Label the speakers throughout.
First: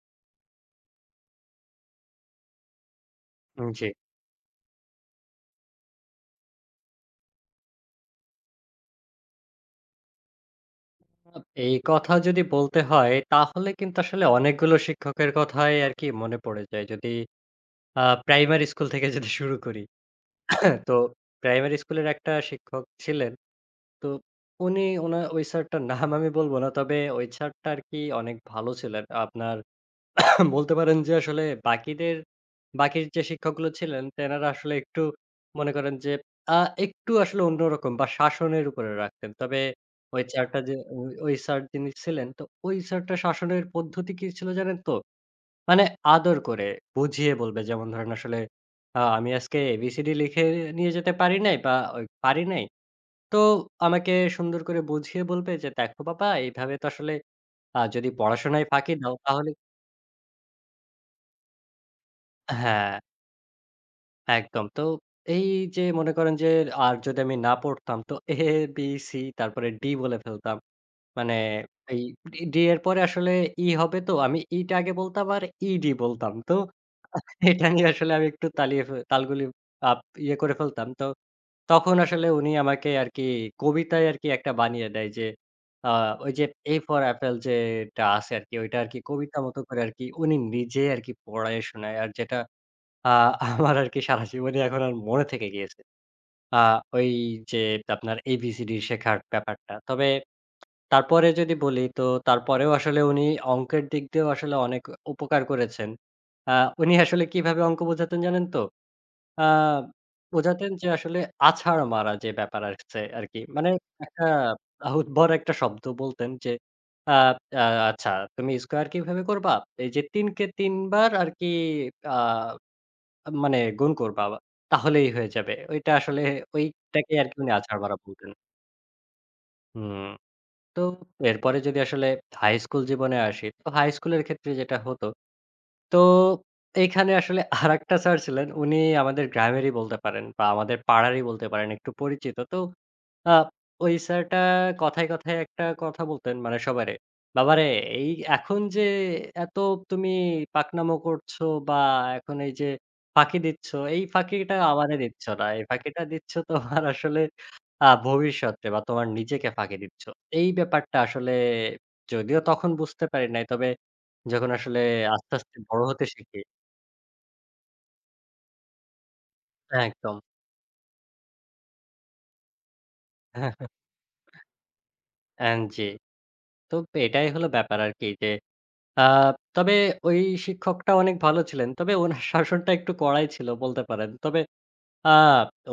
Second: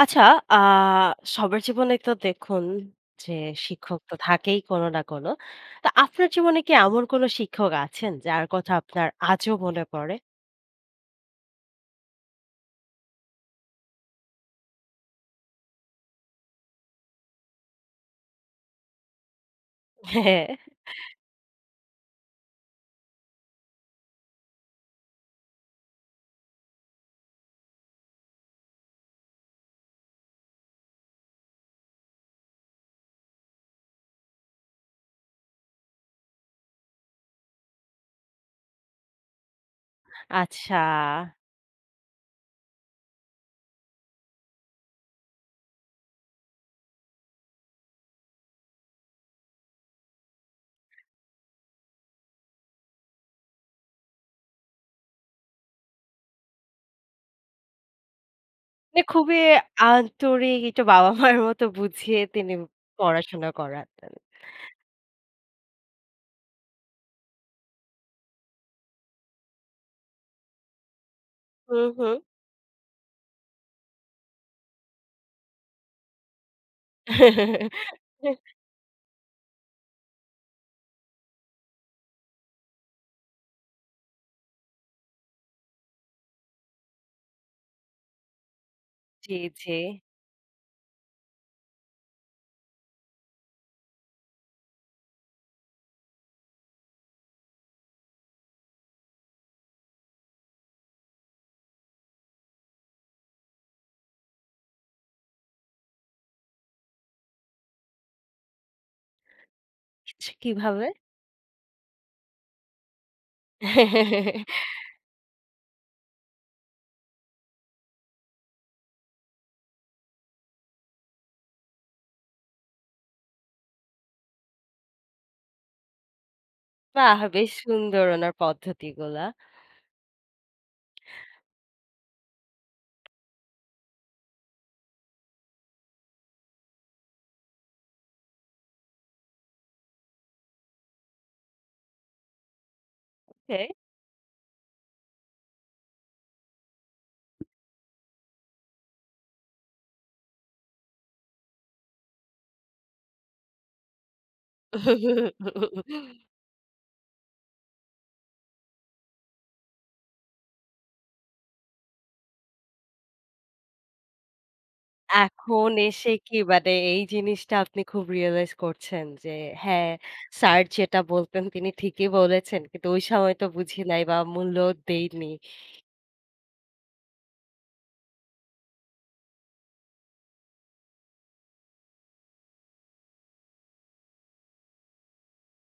Speaker 1: আচ্ছা, আ সবার জীবনে তো দেখুন যে
Speaker 2: জি।
Speaker 1: শিক্ষক তো থাকেই কোনো না কোনো। তো আপনার জীবনে কি এমন কোনো শিক্ষক আছেন যার কথা আপনার আজও মনে পড়ে?
Speaker 2: এই কথা যদি বলতে হয় তাহলে কিন্তু আসলে অনেকগুলো শিক্ষকের কথাই আরকি মনে পড়ে যায়। যদি প্রাইমারি স্কুল থেকে যদি শুরু করি।
Speaker 1: হ্যাঁ,
Speaker 2: হ্যাঁ, তো প্রাইমারি স্কুলের একটা শিক্ষক ছিলেন। তো উনি ওই স্যারটার নাম আমি বলব না। তবে ওই স্যারটা আরকি অনেক ভালো ছিলেন। আপনার বলতে পারেন যে আসলে বাকিদের বাকির যে শিক্ষকগুলো ছিলেন তেনারা আসলে একটু মনে করেন যে আ একটু আসলে অন্যরকম বা শাসনের উপরে রাখতেন। তবে ওই স্যারটা যে
Speaker 1: আচ্ছা।
Speaker 2: ওই ওই স্যার যিনি ছিলেন তো ওই স্যারটা শাসনের পদ্ধতি কি ছিল জানেন তো? মানে আদর করে বুঝিয়ে বলবে যেমন ধরেন আসলে আমি আজকে ABCD লিখে নিয়ে যেতে পারি নাই বা ওই পারি নাই। তো আমাকে সুন্দর করে বুঝিয়ে বলবে যে দেখো বাবা এইভাবে তো আসলে যদি পড়াশোনায় ফাঁকি
Speaker 1: মানে
Speaker 2: দাও
Speaker 1: খুবই
Speaker 2: তাহলে
Speaker 1: আন্তরিক একটু বাবা-মার মতো বুঝিয়ে তিনি
Speaker 2: হ্যাঁ।
Speaker 1: পড়াশোনা করাতেন।
Speaker 2: একদম। তো এই যে মনে করেন যে আর যদি আমি না পড়তাম তো A, B, C তারপরে D বলে ফেলতাম। মানে
Speaker 1: হুম,
Speaker 2: এই
Speaker 1: হুম।
Speaker 2: D এর পরে আসলে E হবে তো আমি E টা আগে বলতাম আর ED বলতাম। তো এটা নিয়ে আসলে আমি একটু তালিয়ে ফে তালগুলি আপ ইয়ে করে ফেলতাম। তো তখন আসলে উনি আমাকে আরকি কবিতায় আরকি একটা বানিয়ে দেয় যে আ ওই যে A for apple যেটা আছে আরকি ওইটা আরকি
Speaker 1: জি,
Speaker 2: কবিতা মতো
Speaker 1: জি।
Speaker 2: করে আরকি উনি নিজে আরকি পড়ায়ে শোনায়। আর যেটা আ আমার আরকি সারা জীবনই এখন আর মনে থেকে গিয়েছে। আ ওই যে আপনার ABCD শেখার ব্যাপারটা। তবে তারপরে যদি বলি তো তারপরেও আসলে উনি অঙ্কের দিক দিয়েও আসলে অনেক উপকার করেছেন। আ উনি আসলে কিভাবে অঙ্ক বোঝাতেন জানেন তো? আ
Speaker 1: কিছু
Speaker 2: বোঝাতেন যে
Speaker 1: কিভাবে?
Speaker 2: আসলে আছাড় মারা যে ব্যাপার আসছে আরকি। মানে একটা উদ্ভট একটা শব্দ বলতেন যে আ আ আচ্ছা তুমি স্কোয়ার কিভাবে করবা? এই যে ৩ কে ৩ বার আরকি আ আ মানে গুণ করবা তাহলেই হয়ে যাবে। ওইটা আসলে ওইটাকে
Speaker 1: বাহ!
Speaker 2: আরকি
Speaker 1: বেশ
Speaker 2: উনি আছাড় মারা
Speaker 1: সুন্দর
Speaker 2: বলতেন।
Speaker 1: ওনার পদ্ধতিগুলা।
Speaker 2: হুম। তো এরপরে যদি আসলে হাই স্কুল জীবনে আসি, তো হাই স্কুলের ক্ষেত্রে যেটা হতো, তো এইখানে আসলে আরেকটা স্যার ছিলেন। উনি আমাদের গ্রামেরই বলতে পারেন বা আমাদের পাড়ারই বলতে পারেন, একটু পরিচিত। তো আ
Speaker 1: ওকে।
Speaker 2: ওই স্যারটা কথায়, কথায় একটা কথা বলতেন মানে সবারে, "বাবারে এই এখন যে এত তুমি পাকনামো করছো বা এখন এই যে ফাঁকি দিচ্ছ, এই ফাঁকিটা আমারে দিচ্ছ না। এই ফাঁকিটা দিচ্ছ তোমার আসলে ভবিষ্যতে বা তোমার নিজেকে ফাঁকি দিচ্ছ।" এই ব্যাপারটা আসলে যদিও তখন বুঝতে পারি নাই। তবে যখন আসলে আস্তে, আস্তে
Speaker 1: এখন
Speaker 2: বড় হতে
Speaker 1: এসে কি
Speaker 2: শিখি
Speaker 1: মানে এই জিনিসটা আপনি খুব রিয়ালাইজ করছেন যে
Speaker 2: হ্যাঁ,
Speaker 1: হ্যাঁ,
Speaker 2: একদম।
Speaker 1: স্যার যেটা বলতেন তিনি ঠিকই বলেছেন। কিন্তু ওই সময় তো বুঝি নাই বা মূল্য দেইনি।
Speaker 2: জি। তো এটাই হলো ব্যাপার আরকি যে আ তবে ওই শিক্ষকটা অনেক ভালো ছিলেন। তবে ওনার শাসনটা একটু কড়াই ছিল বলতে পারেন। তবে আ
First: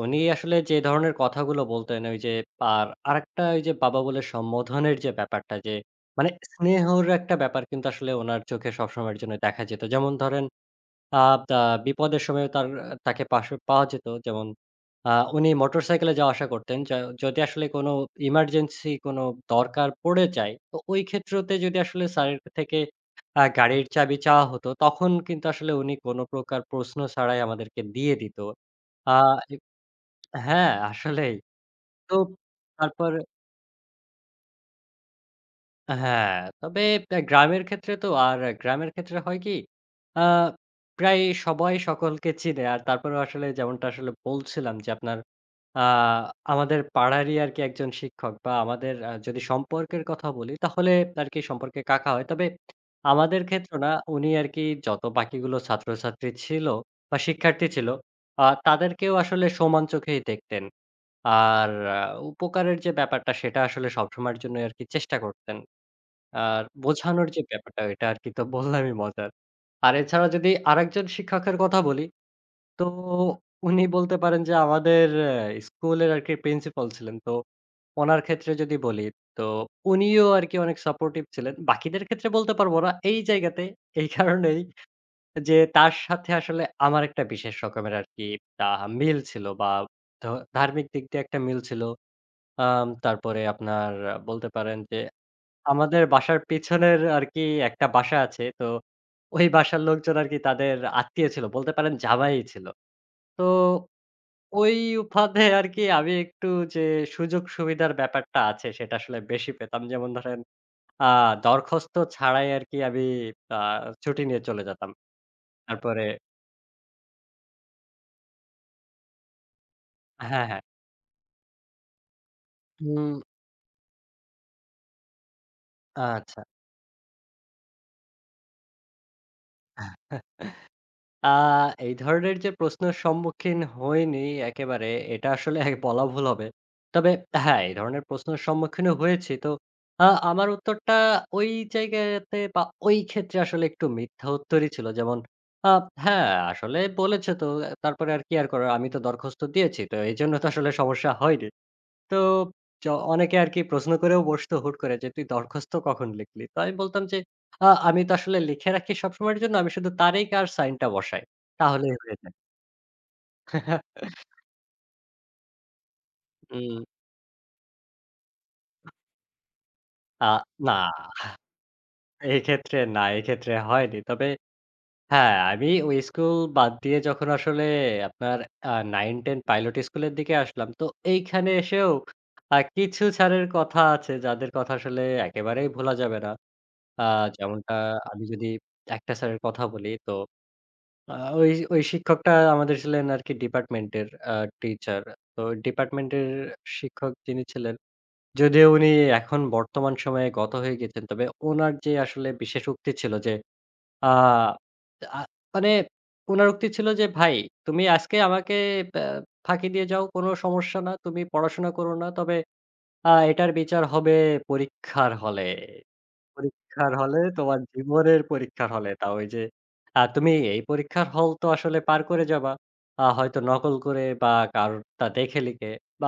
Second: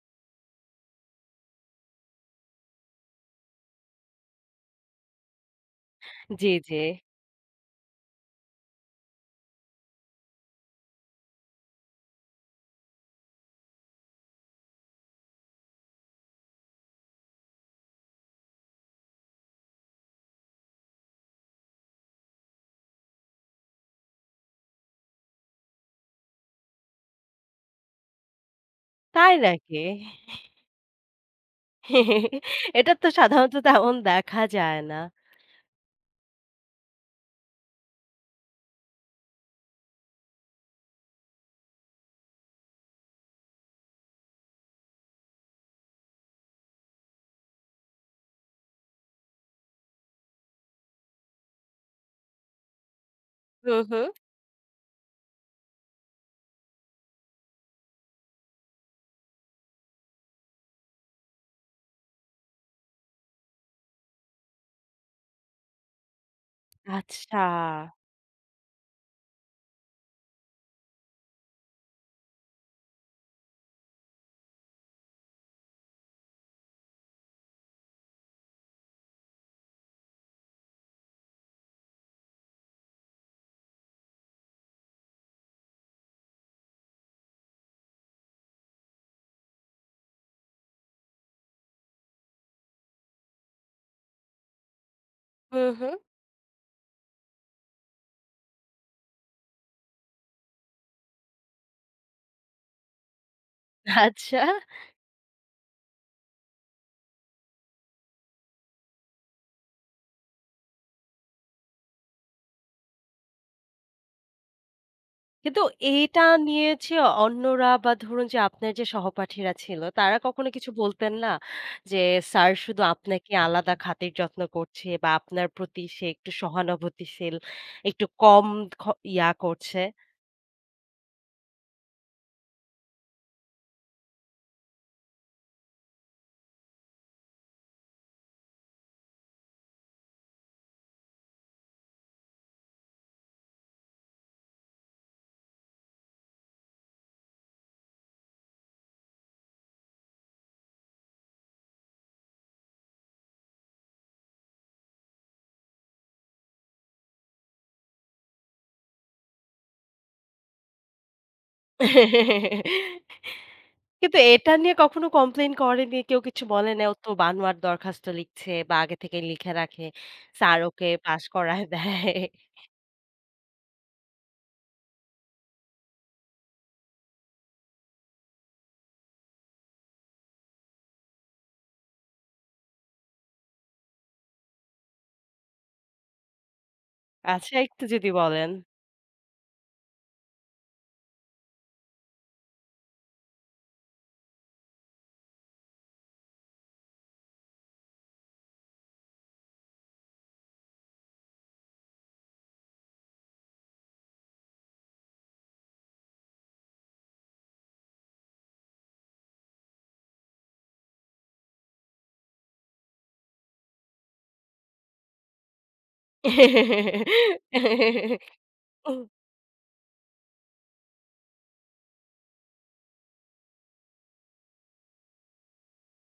Speaker 2: উনি আসলে যে ধরনের কথাগুলো বলতেন ওই যে আর আরেকটা ওই যে বাবা বলে সম্বোধনের যে ব্যাপারটা যে মানে
Speaker 1: জি, জি।
Speaker 2: স্নেহর একটা ব্যাপার কিন্তু আসলে ওনার চোখে সবসময়ের জন্য দেখা যেত। যেমন ধরেন আ তা বিপদের সময় তাকে পাশে পাওয়া যেত। যেমন আ উনি মোটরসাইকেলে যাওয়া আসা করতেন। যদি আসলে কোনো ইমার্জেন্সি কোনো দরকার পড়ে যায়, তো ওই ক্ষেত্রতে যদি আসলে স্যারের থেকে গাড়ির চাবি চাওয়া হতো, তখন কিন্তু আসলে উনি কোনো প্রকার প্রশ্ন ছাড়াই আমাদেরকে দিয়ে দিত। আ
Speaker 1: তাই
Speaker 2: এ
Speaker 1: নাকি?
Speaker 2: হ্যাঁ, আসলেই। তো
Speaker 1: এটা তো
Speaker 2: তারপর
Speaker 1: সাধারণত তেমন দেখা যায় না।
Speaker 2: হ্যাঁ, তবে গ্রামের ক্ষেত্রে তো আর গ্রামের ক্ষেত্রে হয় কি? আ প্রায় সবাই সকলকে চিনে। আর তারপরেও আসলে যেমনটা আসলে বলছিলাম যে আপনার আ আমাদের পাড়ারই আরকি একজন শিক্ষক বা আমাদের যদি সম্পর্কের কথা বলি তাহলে আরকি সম্পর্কে কাকা হয়। তবে আমাদের ক্ষেত্রে
Speaker 1: হুম,
Speaker 2: না
Speaker 1: হুম।
Speaker 2: উনি আরকি যত বাকিগুলো ছাত্রছাত্রী ছিল বা শিক্ষার্থী ছিল তাদেরকেও আসলে সমান চোখেই দেখতেন। আর উপকারের যে ব্যাপারটা সেটা আসলে সবসময়ের জন্যই আরকি চেষ্টা করতেন। আর বোঝানোর যে
Speaker 1: আচ্ছা।
Speaker 2: ব্যাপারটা এটা আরকি তো বললামই মজার। আর এছাড়া যদি আরেকজন শিক্ষকের কথা বলি, তো উনি বলতে পারেন যে আমাদের স্কুলের আরকি প্রিন্সিপাল ছিলেন। তো ওনার ক্ষেত্রে যদি বলি, তো উনিও আরকি অনেক সাপোর্টিভ ছিলেন। বাকিদের ক্ষেত্রে বলতে পারব না। এই জায়গাতে এই কারণেই যে তার সাথে আসলে আমার একটা বিশেষ রকমের আরকি আ মিল ছিল বা ধ ধার্মিক দিক দিয়ে একটা মিল ছিল। তারপরে আপনার বলতে পারেন যে
Speaker 1: হুম, হুম।
Speaker 2: আমাদের বাসার পেছনের আরকি একটা বাসা আছে। তো ওই বাসার লোকজন আরকি তাদের আত্মীয় ছিল। বলতে পারেন জামাই ছিল। তো
Speaker 1: আচ্ছা।
Speaker 2: ওই ফাঁদে আরকি আমি একটু যে সুযোগ সুবিধার ব্যাপারটা আছে সেটা আসলে বেশি পেতাম। যেমন ধরেন আ দরখাস্ত ছাড়াই আরকি আমি আ ছুটি নিয়ে চলে যেতাম।
Speaker 1: কিন্তু
Speaker 2: তারপরে
Speaker 1: এটা নিয়ে অন্যরা বা ধরুন যে আপনার যে সহপাঠীরা ছিল, তারা
Speaker 2: হ্যাঁ,
Speaker 1: কখনো
Speaker 2: হ্যাঁ।
Speaker 1: কিছু বলতেন না? যে স্যার শুধু
Speaker 2: উম
Speaker 1: আপনাকে আলাদা খাতির যত্ন করছে বা আপনার প্রতি সে একটু
Speaker 2: আচ্ছা।
Speaker 1: সহানুভূতিশীল, একটু কম খ ইয়া করছে।
Speaker 2: আ এই ধরনের যে প্রশ্নের সম্মুখীন হইনি একেবারে এটা আসলে এক বলা ভুল হবে। তবে হ্যাঁ, এই ধরনের প্রশ্নের সম্মুখীনও হয়েছি। তো আমার উত্তরটা ওই জায়গাতে বা ওই ক্ষেত্রে আসলে একটু মিথ্যা উত্তরই ছিল। যেমন আ হ্যাঁ, আসলে বলেছে তো তারপরে আর কি আর করার আমি তো দরখাস্ত দিয়েছি। তো এইজন্য তো আসলে সমস্যা হয়নি। তো চ অনেকে আরকি প্রশ্ন করেও বসতো হুট করে যে, "তুই দরখাস্ত কখন লিখলি?" তো আমি বলতাম যে, আমি তো আসলে লিখে রাখি সবসময়ের জন্য। আমি শুধু তারিখ আর সাইনটা বসাই। তাহলেই হয়ে যায়।"
Speaker 1: কিন্তু এটা নিয়ে কখনো কমপ্লেইন করেনি, কেউ কিছু বলে
Speaker 2: উম
Speaker 1: নাই, ও তো বানোয়াট দরখাস্ত লিখছে বা আগে থেকে লিখে রাখে।
Speaker 2: আ
Speaker 1: স্যার
Speaker 2: না,
Speaker 1: ওকে পাস করায় দেয়।
Speaker 2: এক্ষেত্রে না, এক্ষেত্রে হয়নি। তবে হ্যাঁ, আমি ওই স্কুল বাদ দিয়ে যখন আসলে আপনার 9-10 পাইলট স্কুলের দিকে আসলাম, তো এইখানে এসেও কিছু স্যারের কথা আছে যাদের কথা আসলে একেবারেই ভোলা যাবে না। আ
Speaker 1: আচ্ছা
Speaker 2: যেমনটা
Speaker 1: একটু যদি
Speaker 2: আমি যদি
Speaker 1: বলেন?
Speaker 2: একটা স্যারের কথা বলি তো আ ওই শিক্ষকটা আমাদের ছিলেন আরকি ডিপার্টমেন্টের আ টিচার। তো ডিপার্টমেন্টের শিক্ষক যিনি ছিলেন, যদিও উনি এখন বর্তমান সময়ে গত হয়ে গেছেন। তবে উনার যে আসলে বিশেষ উক্তি ছিল যে আ আ মানে উনার উক্তি ছিল যে, "ভাই তুমি আজকে আমাকে ব্যা ফাঁকি দিয়ে যাও, কোনো সমস্যা না। তুমি পড়াশোনা করো না। তবে এটার বিচার হবে পরীক্ষার হলে।" পরীক্ষার হলে তোমার জীবনের পরীক্ষার হলে। তাও ওই যে তুমি এই পরীক্ষার হল তো আসলে পার করে যাবা। হয়তো নকল করে বা কারোরটা দেখে লিখে বা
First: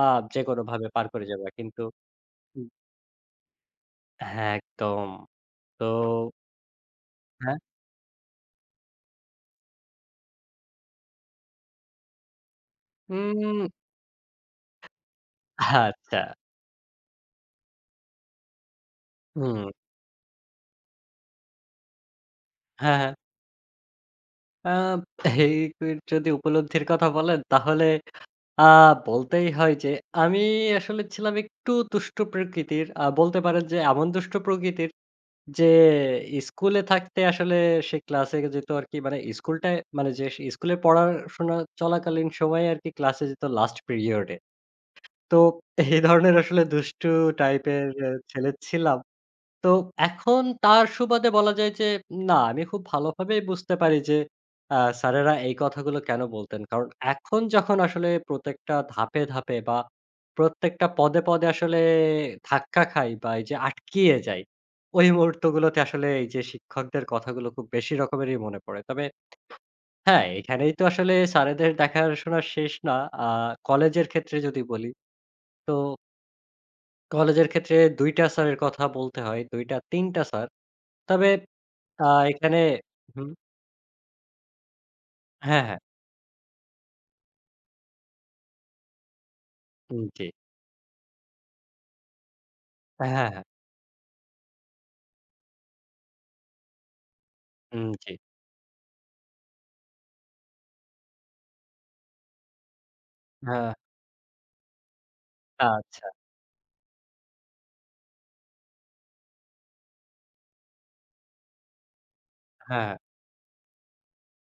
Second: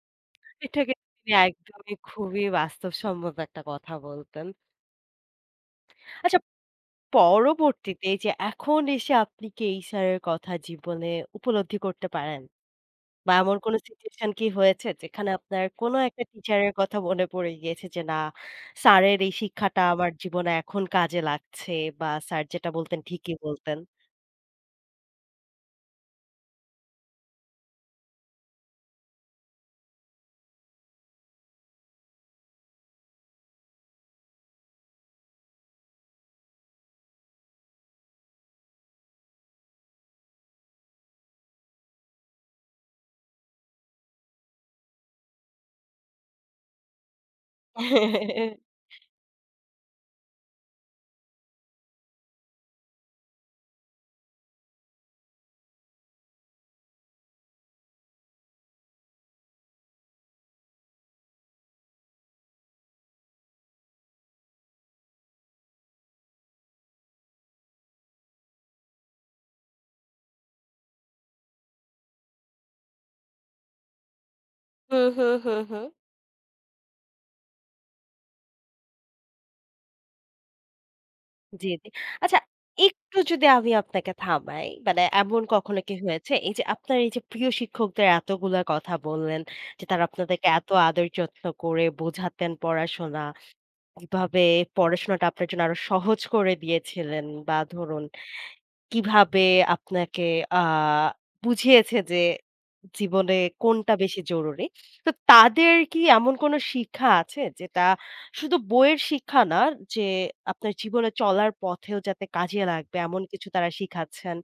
Speaker 1: এটা
Speaker 2: যেকোনোভাবে পার
Speaker 1: কিন্তু
Speaker 2: করে
Speaker 1: তিনি
Speaker 2: যাবা। কিন্তু
Speaker 1: একদমই খুবই
Speaker 2: হুম।
Speaker 1: বাস্তবসম্মত একটা কথা বলতেন।
Speaker 2: হ্যাঁ, একদম। তো
Speaker 1: আচ্ছা,
Speaker 2: হ্যাঁ?
Speaker 1: পরবর্তীতে এই যে এখন এসে আপনি কি এই স্যারের কথা জীবনে উপলব্ধি করতে পারেন? বা এমন
Speaker 2: উম
Speaker 1: কোন সিচুয়েশন কি হয়েছে যেখানে আপনার কোন
Speaker 2: আচ্ছা।
Speaker 1: একটা টিচারের কথা মনে পড়ে গিয়েছে যে না স্যারের এই
Speaker 2: হুম।
Speaker 1: শিক্ষাটা আমার জীবনে এখন কাজে লাগছে বা স্যার যেটা
Speaker 2: হ্যাঁ,
Speaker 1: বলতেন
Speaker 2: হ্যাঁ।
Speaker 1: ঠিকই বলতেন?
Speaker 2: আ এই যদি উপলব্ধির কথা বলেন তাহলে আ বলতেই হয় যে আমি আসলে ছিলাম একটু দুষ্ট প্রকৃতির। বলতে পারেন যে এমন দুষ্ট প্রকৃতির যে স্কুলে থাকতে আসলে সে ক্লাসে যেত আরকি মানে স্কুলটায় মানে যে স্কুলে পড়াশোনা চলাকালীন সময়ে আরকি ক্লাসে যেত লাস্ট পিরিয়ড এ। তো এই ধরনের আসলে দুষ্টু টাইপের ছেলে ছিলাম। তো এখন তার সুবাদে বলা যায় যে না, আমি খুব ভালোভাবেই বুঝতে পারি যে আ স্যারেরা এই কথাগুলো কেন বলতেন। কারণ এখন যখন আসলে প্রত্যেকটা ধাপে, ধাপে বা প্রত্যেকটা পদে, পদে আসলে ধাক্কা খাই বা এই যে আটকিয়ে যাই, ওই মুহূর্তগুলোতে আসলে এই যে শিক্ষকদের কথাগুলো খুব বেশি রকমেরই মনে পড়ে। তবে হ্যাঁ, এখানেই তো আসলে স্যারেদের দেখাশোনা শেষ না। আ কলেজের ক্ষেত্রে যদি বলি,
Speaker 1: হুম, হুম, হুম,
Speaker 2: তো
Speaker 1: হুম।
Speaker 2: কলেজের ক্ষেত্রে ২ টা স্যারের কথা বলতে হয়, ২ টা ৩ টা স্যার। তবে
Speaker 1: জি, জি।
Speaker 2: আ
Speaker 1: আচ্ছা,
Speaker 2: এখানে
Speaker 1: একটু
Speaker 2: হুম,
Speaker 1: যদি আমি আপনাকে থামাই, মানে এমন
Speaker 2: হ্যাঁ, হ্যাঁ,
Speaker 1: কখনো কি হয়েছে? এই যে আপনার এই যে প্রিয় শিক্ষকদের এতগুলা কথা বললেন যে
Speaker 2: উম
Speaker 1: তারা
Speaker 2: জি।
Speaker 1: আপনাদেরকে এত আদর যত্ন করে বোঝাতেন
Speaker 2: হ্যাঁ,
Speaker 1: পড়াশোনা,
Speaker 2: হ্যাঁ, হ্যাঁ,
Speaker 1: কিভাবে পড়াশোনাটা আপনার জন্য আরো সহজ করে দিয়েছিলেন বা
Speaker 2: উম
Speaker 1: ধরুন
Speaker 2: জি।
Speaker 1: কিভাবে আপনাকে আ বুঝিয়েছে যে জীবনে
Speaker 2: হ্যাঁ,
Speaker 1: কোনটা বেশি জরুরি। তো তাদের কি
Speaker 2: আচ্ছা,
Speaker 1: এমন কোন শিক্ষা আছে যেটা শুধু বইয়ের শিক্ষা না যে আপনার জীবনে চলার পথেও যাতে কাজে
Speaker 2: হ্যাঁ।
Speaker 1: লাগবে এমন কিছু তারা শিখাচ্ছেন?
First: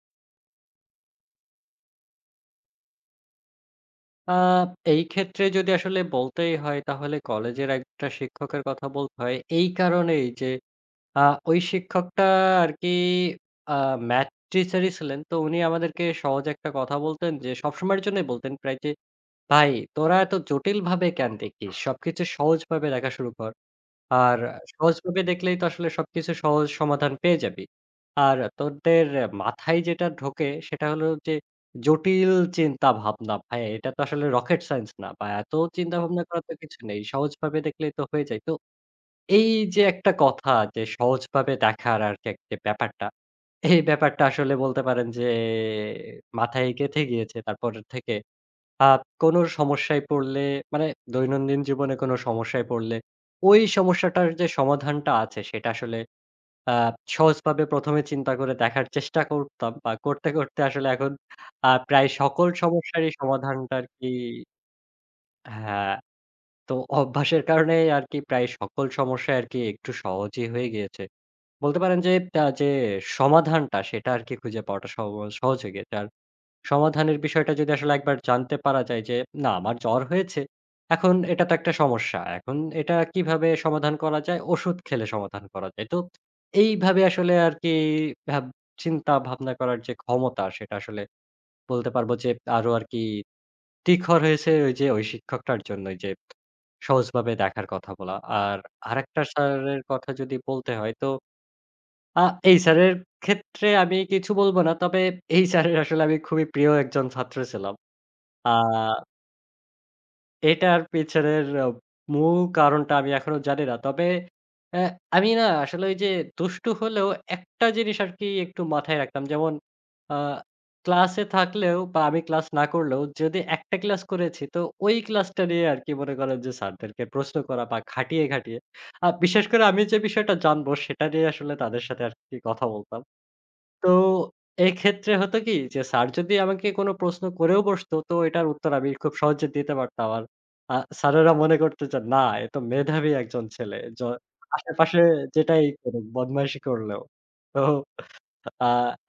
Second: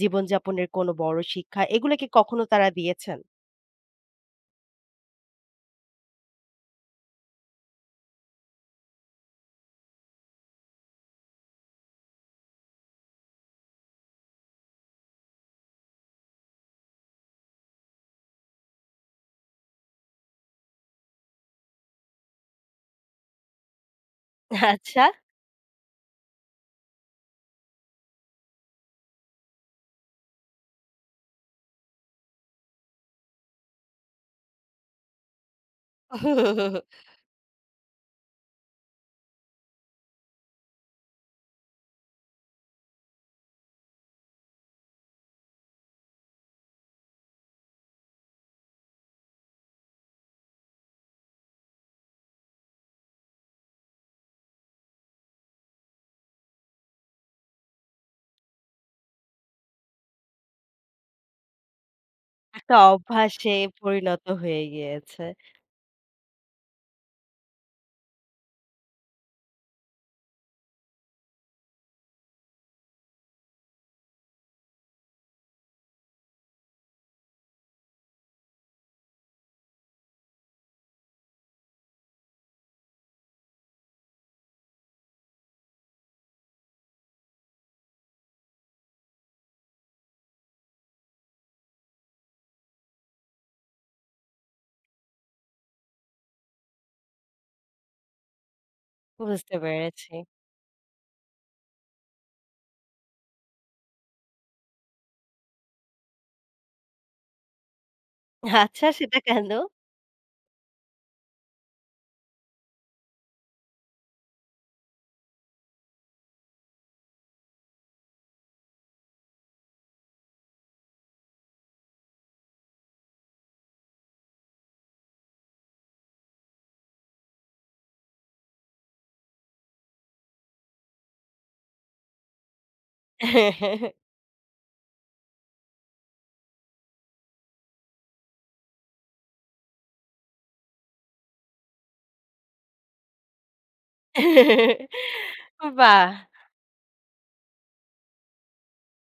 Speaker 1: জীবনযাপনের কোনো বড় শিক্ষা এগুলো কি কখনো তারা দিয়েছেন?
Speaker 2: হ্যাঁ, এই ক্ষেত্রে যদি আসলে বলতেই হয় তাহলে কলেজের একটা শিক্ষকের কথা বলতে হয় এই কারণেই যে আ ওই শিক্ষকটা আরকি আ ম্যাথ টিচারই ছিলেন। তো উনি আমাদেরকে সহজ একটা কথা বলতেন যে সবসময়ের জন্যই বলতেন প্রায় যে, "ভাই তোরা এত জটিলভাবে কেন দেখিস? সবকিছু সহজভাবে দেখা শুরু কর।" আর
Speaker 1: আচ্ছা।
Speaker 2: সহজভাবে দেখলেই তো আসলে সবকিছু সহজ সমাধান পেয়ে যাবি। আর তোদের মাথায় যেটা ঢোকে সেটা হলো যে জটিল চিন্তা ভাবনা। ভাই এটা তো আসলে রকেট সায়েন্স না বা এত চিন্তা ভাবনা করার তো কিছু নেই। সহজভাবে দেখলেই তো হয়ে যায়। তো এই যে একটা কথা যে সহজভাবে দেখার আরকি যে ব্যাপারটা, এই ব্যাপারটা আসলে বলতে পারেন যে মাথায় গেঁথে গিয়েছে তারপর থেকে আ কোনো সমস্যায় পড়লে মানে দৈনন্দিন জীবনে কোনো সমস্যায় পড়লে ওই সমস্যাটার যে সমাধানটা আছে সেটা আসলে আ সহজভাবে ১ম এ চিন্তা করে দেখার চেষ্টা করতাম বা করতে, করতে আসলে এখন প্রায় সকল
Speaker 1: একটা
Speaker 2: সমস্যারই
Speaker 1: অভ্যাসে
Speaker 2: সমাধানটা আরকি
Speaker 1: পরিণত হয়ে গিয়েছে।
Speaker 2: হ্যাঁ, তো অভ্যাসের কারণে আরকি প্রায় সকল সমস্যাই আরকি একটু সহজই হয়ে গিয়েছে। বলতে পারেন যে, যে সমাধানটা সেটা আরকি খুঁজে পাওয়াটা সহজ হয়ে গিয়েছে। আর সমাধানের বিষয়টা যদি আসলে একবার জানতে পারা যায় যে, না আমার জ্বর হয়েছে। এখন এটা তো একটা সমস্যা। এখন এটা কিভাবে সমাধান করা যায়? ওষুধ খেলে সমাধান করা যায়। তো এইভাবে আসলে আরকি ভাব চিন্তা ভাবনা করার যে ক্ষমতা সেটা আসলে বলতে পারবো যে আরো আরকি তীখর হয়েছে ওই যে ওই শিক্ষকটার জন্যই যে সহজভাবে দেখার কথা বলা। আর আরেকটা
Speaker 1: বুঝতে
Speaker 2: স্যারের কথা
Speaker 1: পেরেছি।
Speaker 2: যদি বলতে হয় তো আ এই স্যারের ক্ষেত্রে আমি কিছু বলব না। তবে এই স্যারের আসলে আমি খুবই প্রিয় একজন ছাত্র ছিলাম। আ
Speaker 1: আচ্ছা, সেটা কেন?
Speaker 2: এটার পেছনের মূল কারণটা আমি এখনো জানি না। তবে অ্যা আমি না আসলে ওই যে দুষ্টু হলেও একটা জিনিস আরকি একটু মাথায় রাখতাম। যেমন আ ক্লাসে থাকলেও বা আমি ক্লাস না করলেও যদি একটা ক্লাস করেছি তো ওই ক্লাসটা নিয়ে আরকি মনে করেন যে স্যারদেরকে প্রশ্ন করা বা খাটিয়ে, খাটিয়ে বিশেষ করে আমি যে বিষয়টা জানবো সেটা নিয়ে আসলে তাদের সাথে আরকি কথা বলতাম। তো এক্ষেত্রে হতো কি? যে স্যার যদি আমাকে কোনো প্রশ্ন করেও বসতো, তো এটার উত্তর আমি খুব সহজে দিতে পারতাম। আর আ স্যারেরা মনে করতো যে না, এ তো মেধাবী একজন ছেলে। আশেপাশে যেটাই করুক,
Speaker 1: বাহ!
Speaker 2: বদমাইশি করলেও। তো আ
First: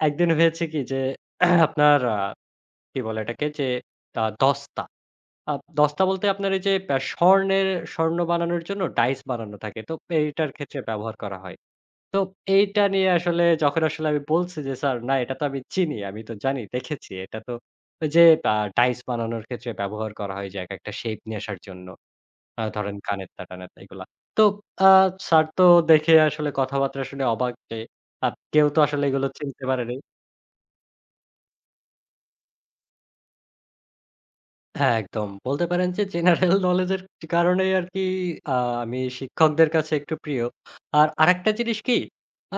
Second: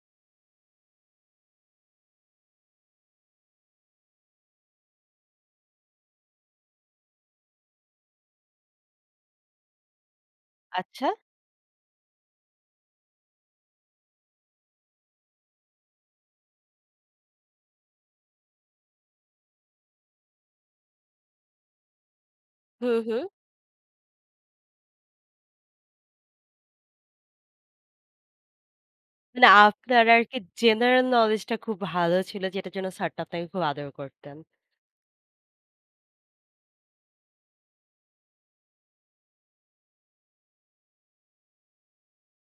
Speaker 2: একদিন হয়েছে কি যে আপনার কি বলে এটাকে? যে দস্তা। আ দস্তা বলতে আপনার এই যে স্বর্ণ বানানোর জন্য ডাইস বানানো থাকে। তো এইটার ক্ষেত্রে
Speaker 1: আচ্ছা।
Speaker 2: ব্যবহার করা হয়। তো এইটা নিয়ে আসলে যখন আসলে আমি বলছি যে, "স্যার না এটা তো আমি চিনি। আমি তো জানি, দেখেছি। এটা তো ওই যে আ ডাইস বানানোর ক্ষেত্রে ব্যবহার করা হয় যে একেকটা শেপ নিয়ে আসার জন্য। ধরেন
Speaker 1: হুম, হুম।
Speaker 2: কানের তা-টানেরটা এগুলা।" তো আ স্যার তো দেখে আসলে কথাবার্তা শুনে অবাক যে আ কেউ তো আসলে এগুলো
Speaker 1: মানে
Speaker 2: চিনতে পারেনি।
Speaker 1: আপনার আরকি জেনারেল নলেজটা খুব ভালো ছিল যেটার জন্য স্যারটা আপনাকে খুব আদর করতেন।
Speaker 2: হ্যাঁ, একদম। বলতে পারেন যে জেনারেল knowledge এর কারণেই আরকি আ আমি শিক্ষকদের কাছে একটু প্রিয়। আর আরেকটা জিনিস কি? আ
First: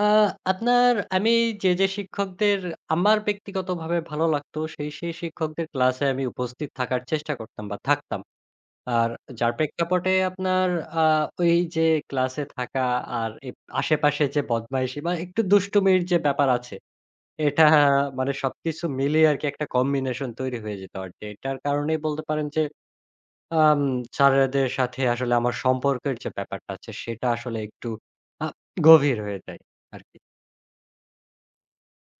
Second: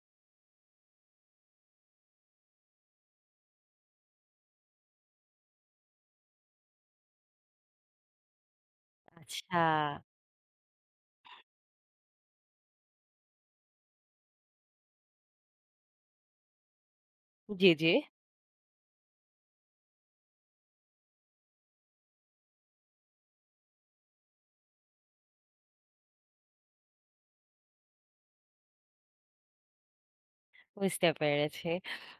Speaker 2: আপনার আমি যে শিক্ষকদের আমার ব্যক্তিগতভাবে ভালো লাগতো সেই শিক্ষকদের ক্লাসে আমি উপস্থিত থাকার চেষ্টা করতাম বা থাকতাম। আর যার
Speaker 1: আচ্ছা।
Speaker 2: প্রেক্ষাপটে আপনার আ ওই যে ক্লাসে থাকা আর আশেপাশে যে বদমাইশি বা একটু দুষ্টুমির যে ব্যাপার আছে, এটা
Speaker 1: জি, জি।
Speaker 2: মানে সবকিছু মিলিয়ে আরকি একটা কম্বিনেশন তৈরি হয়ে যেত আর কি। এটার কারণেই বলতে পারেন যে আম স্যারেদের সাথে আসলে আমার সম্পর্কের যে ব্যাপারটা আছে সেটা আসলে একটু আ গভীর হয়ে যায় আরকি।
Speaker 1: বুঝতে পেরেছি।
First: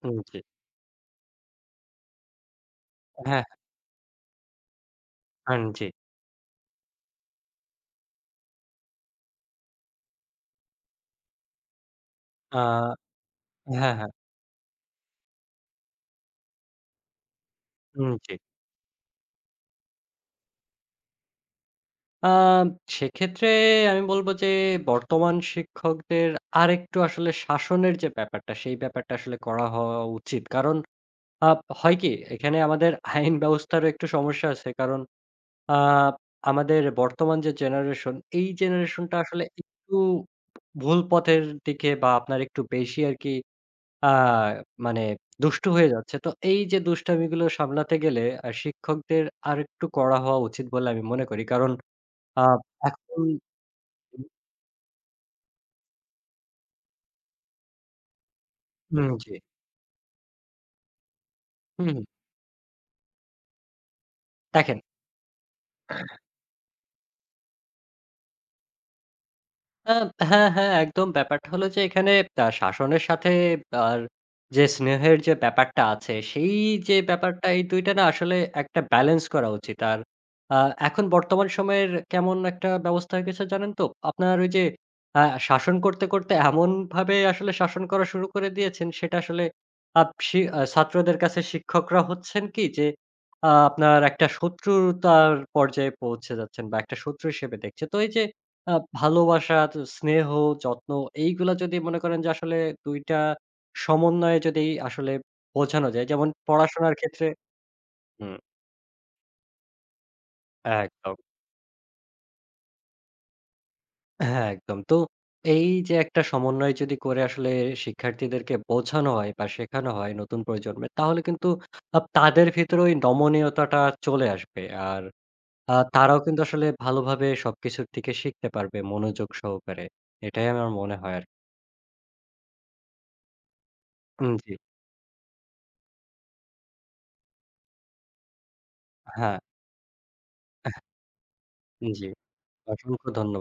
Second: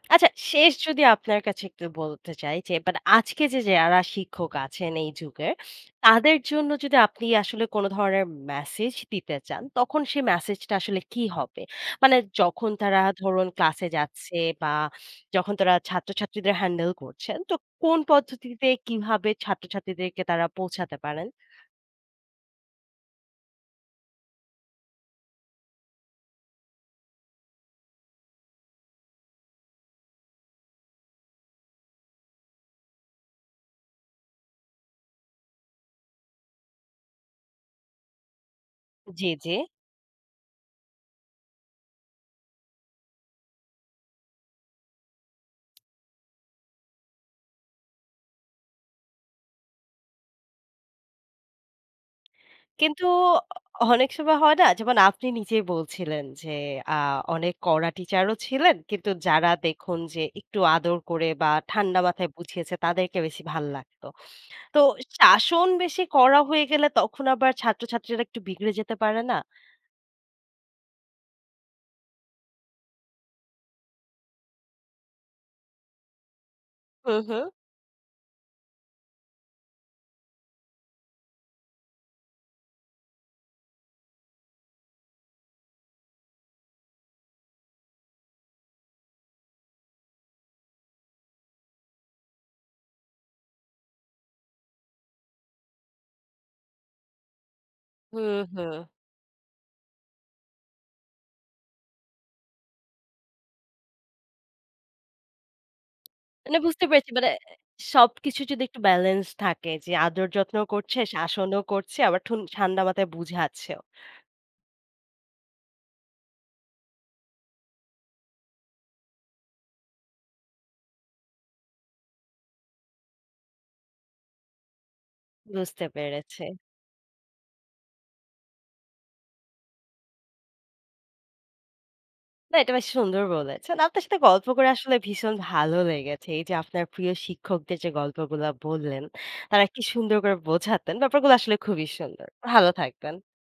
Speaker 2: উম
Speaker 1: আচ্ছা,
Speaker 2: জি।
Speaker 1: শেষ যদি আপনার কাছে একটু বলতে চাই যে মানে
Speaker 2: হ্যাঁ,
Speaker 1: আজকে যে যারা শিক্ষক আছেন এই যুগের,
Speaker 2: আন জি।
Speaker 1: তাদের জন্য যদি আপনি আসলে কোনো ধরনের মেসেজ দিতে চান, তখন সেই মেসেজটা আসলে কি হবে? মানে
Speaker 2: আ
Speaker 1: যখন তারা ধরুন ক্লাসে
Speaker 2: হ্যাঁ, হ্যাঁ।
Speaker 1: যাচ্ছে বা যখন তারা ছাত্রছাত্রীদের হ্যান্ডেল করছেন, তো কোন
Speaker 2: উম জি।
Speaker 1: পদ্ধতিতে কিভাবে ছাত্রছাত্রীদেরকে তারা পৌঁছাতে পারেন?
Speaker 2: আ সেক্ষেত্রে আমি বলব যে বর্তমান শিক্ষকদের আরেকটু আসলে শাসনের যে ব্যাপারটা, সেই ব্যাপারটা আসলে করা হওয়া উচিত। কারণ আ হয় কি? এখানে আমাদের আইন ব্যবস্থারও একটু সমস্যা আছে। কারণ আ আমাদের বর্তমান যে জেনারেশন, এই জেনারেশনটা
Speaker 1: জি,
Speaker 2: আসলে
Speaker 1: জি।
Speaker 2: একটু ভুল পথের দিকে বা আপনার একটু বেশি আরকি আ মানে দুষ্টু হয়ে যাচ্ছে। তো এই যে দুষ্টামিগুলো সামলাতে গেলে শিক্ষকদের আরেকটু কড়া হওয়া উচিত বলে আমি মনে করি। কারণ আ
Speaker 1: কিন্তু
Speaker 2: এখন
Speaker 1: অনেক সময় হয় না? যেমন আপনি নিজেই বলছিলেন যে, আ অনেক কড়া টিচারও ছিলেন।
Speaker 2: হুম,
Speaker 1: কিন্তু
Speaker 2: জি।
Speaker 1: যারা দেখুন যে একটু আদর করে বা
Speaker 2: হুম,
Speaker 1: ঠান্ডা
Speaker 2: হুম।
Speaker 1: মাথায় বুঝিয়েছে তাদেরকে বেশি ভাল লাগতো।
Speaker 2: দেখেন
Speaker 1: তো শাসন বেশি কড়া হয়ে গেলে তখন আবার ছাত্রছাত্রীরা একটু বিগড়ে যেতে পারে না?
Speaker 2: আ হ্যাঁ, হ্যাঁ, একদম ব্যাপারটা হলো যে এখানে শাসনের সাথে আর যে স্নেহের যে ব্যাপারটা আছে, সেই যে
Speaker 1: হুম, হুম।
Speaker 2: ব্যাপারটা এই ২ টা না আসলে একটা ব্যালেন্স করা উচিত। আর আ এখন বর্তমান সময়ের কেমন একটা ব্যবস্থা হয়ে গেছে জানেন তো? আপনার ওই যে আ শাসন করতে, করতে এমনভাবে আসলে শাসন করা শুরু করে দিয়েছেন সেটা আসলে আপ শি আ ছাত্রদের কাছে শিক্ষকরা হচ্ছেন কি যে আপনার একটা শত্রুতার পর্যায়ে পৌঁছে যাচ্ছেন বা একটা শত্রু হিসেবে দেখছে। তো এই যে
Speaker 1: হুম,
Speaker 2: আ
Speaker 1: হুম।
Speaker 2: ভালোবাসা, তো স্নেহ, যত্ন এইগুলা যদি মনে করেন যে আসলে ২ টা সমন্বয়ে যদি আসলে বোঝানো যায়। যেমন
Speaker 1: মানে বুঝতে
Speaker 2: পড়াশোনার
Speaker 1: পেরেছি,
Speaker 2: ক্ষেত্রে
Speaker 1: মানে
Speaker 2: হুম,
Speaker 1: সবকিছু যদি একটু ব্যালেন্স থাকে যে আদর যত্নও করছে,
Speaker 2: একদম।
Speaker 1: শাসনও করছে আবার ঠান্ডা মাথায় বুঝাচ্ছেও।
Speaker 2: হ্যাঁ, একদম। তো এই যে একটা সমন্বয় যদি করে আসলে শিক্ষার্থীদেরকে বোঝানো হয় বা শেখানো হয় নতুন প্রজন্মের, তাহলে কিন্তু তাদের ভেতরে ওই নমনীয়তাটা চলে আসবে। আর
Speaker 1: বুঝতে
Speaker 2: তারাও কিন্তু
Speaker 1: পেরেছি।
Speaker 2: আসলে ভালোভাবে সবকিছুর থেকে শিখতে পারবে মনোযোগ সহকারে। এটাই আমার মনে হয় আরকি।
Speaker 1: না, এটা বেশ সুন্দর বলেছেন। আপনার সাথে
Speaker 2: উম
Speaker 1: গল্প
Speaker 2: জি।
Speaker 1: করে আসলে ভীষণ ভালো লেগেছে। এই যে আপনার প্রিয় শিক্ষকদের যে গল্পগুলা বললেন,
Speaker 2: হ্যাঁ,
Speaker 1: তারা কি সুন্দর করে বোঝাতেন। ব্যাপারগুলো আসলে খুবই
Speaker 2: জি।
Speaker 1: সুন্দর। ভালো
Speaker 2: অসংখ্য
Speaker 1: থাকবেন।
Speaker 2: ধন্য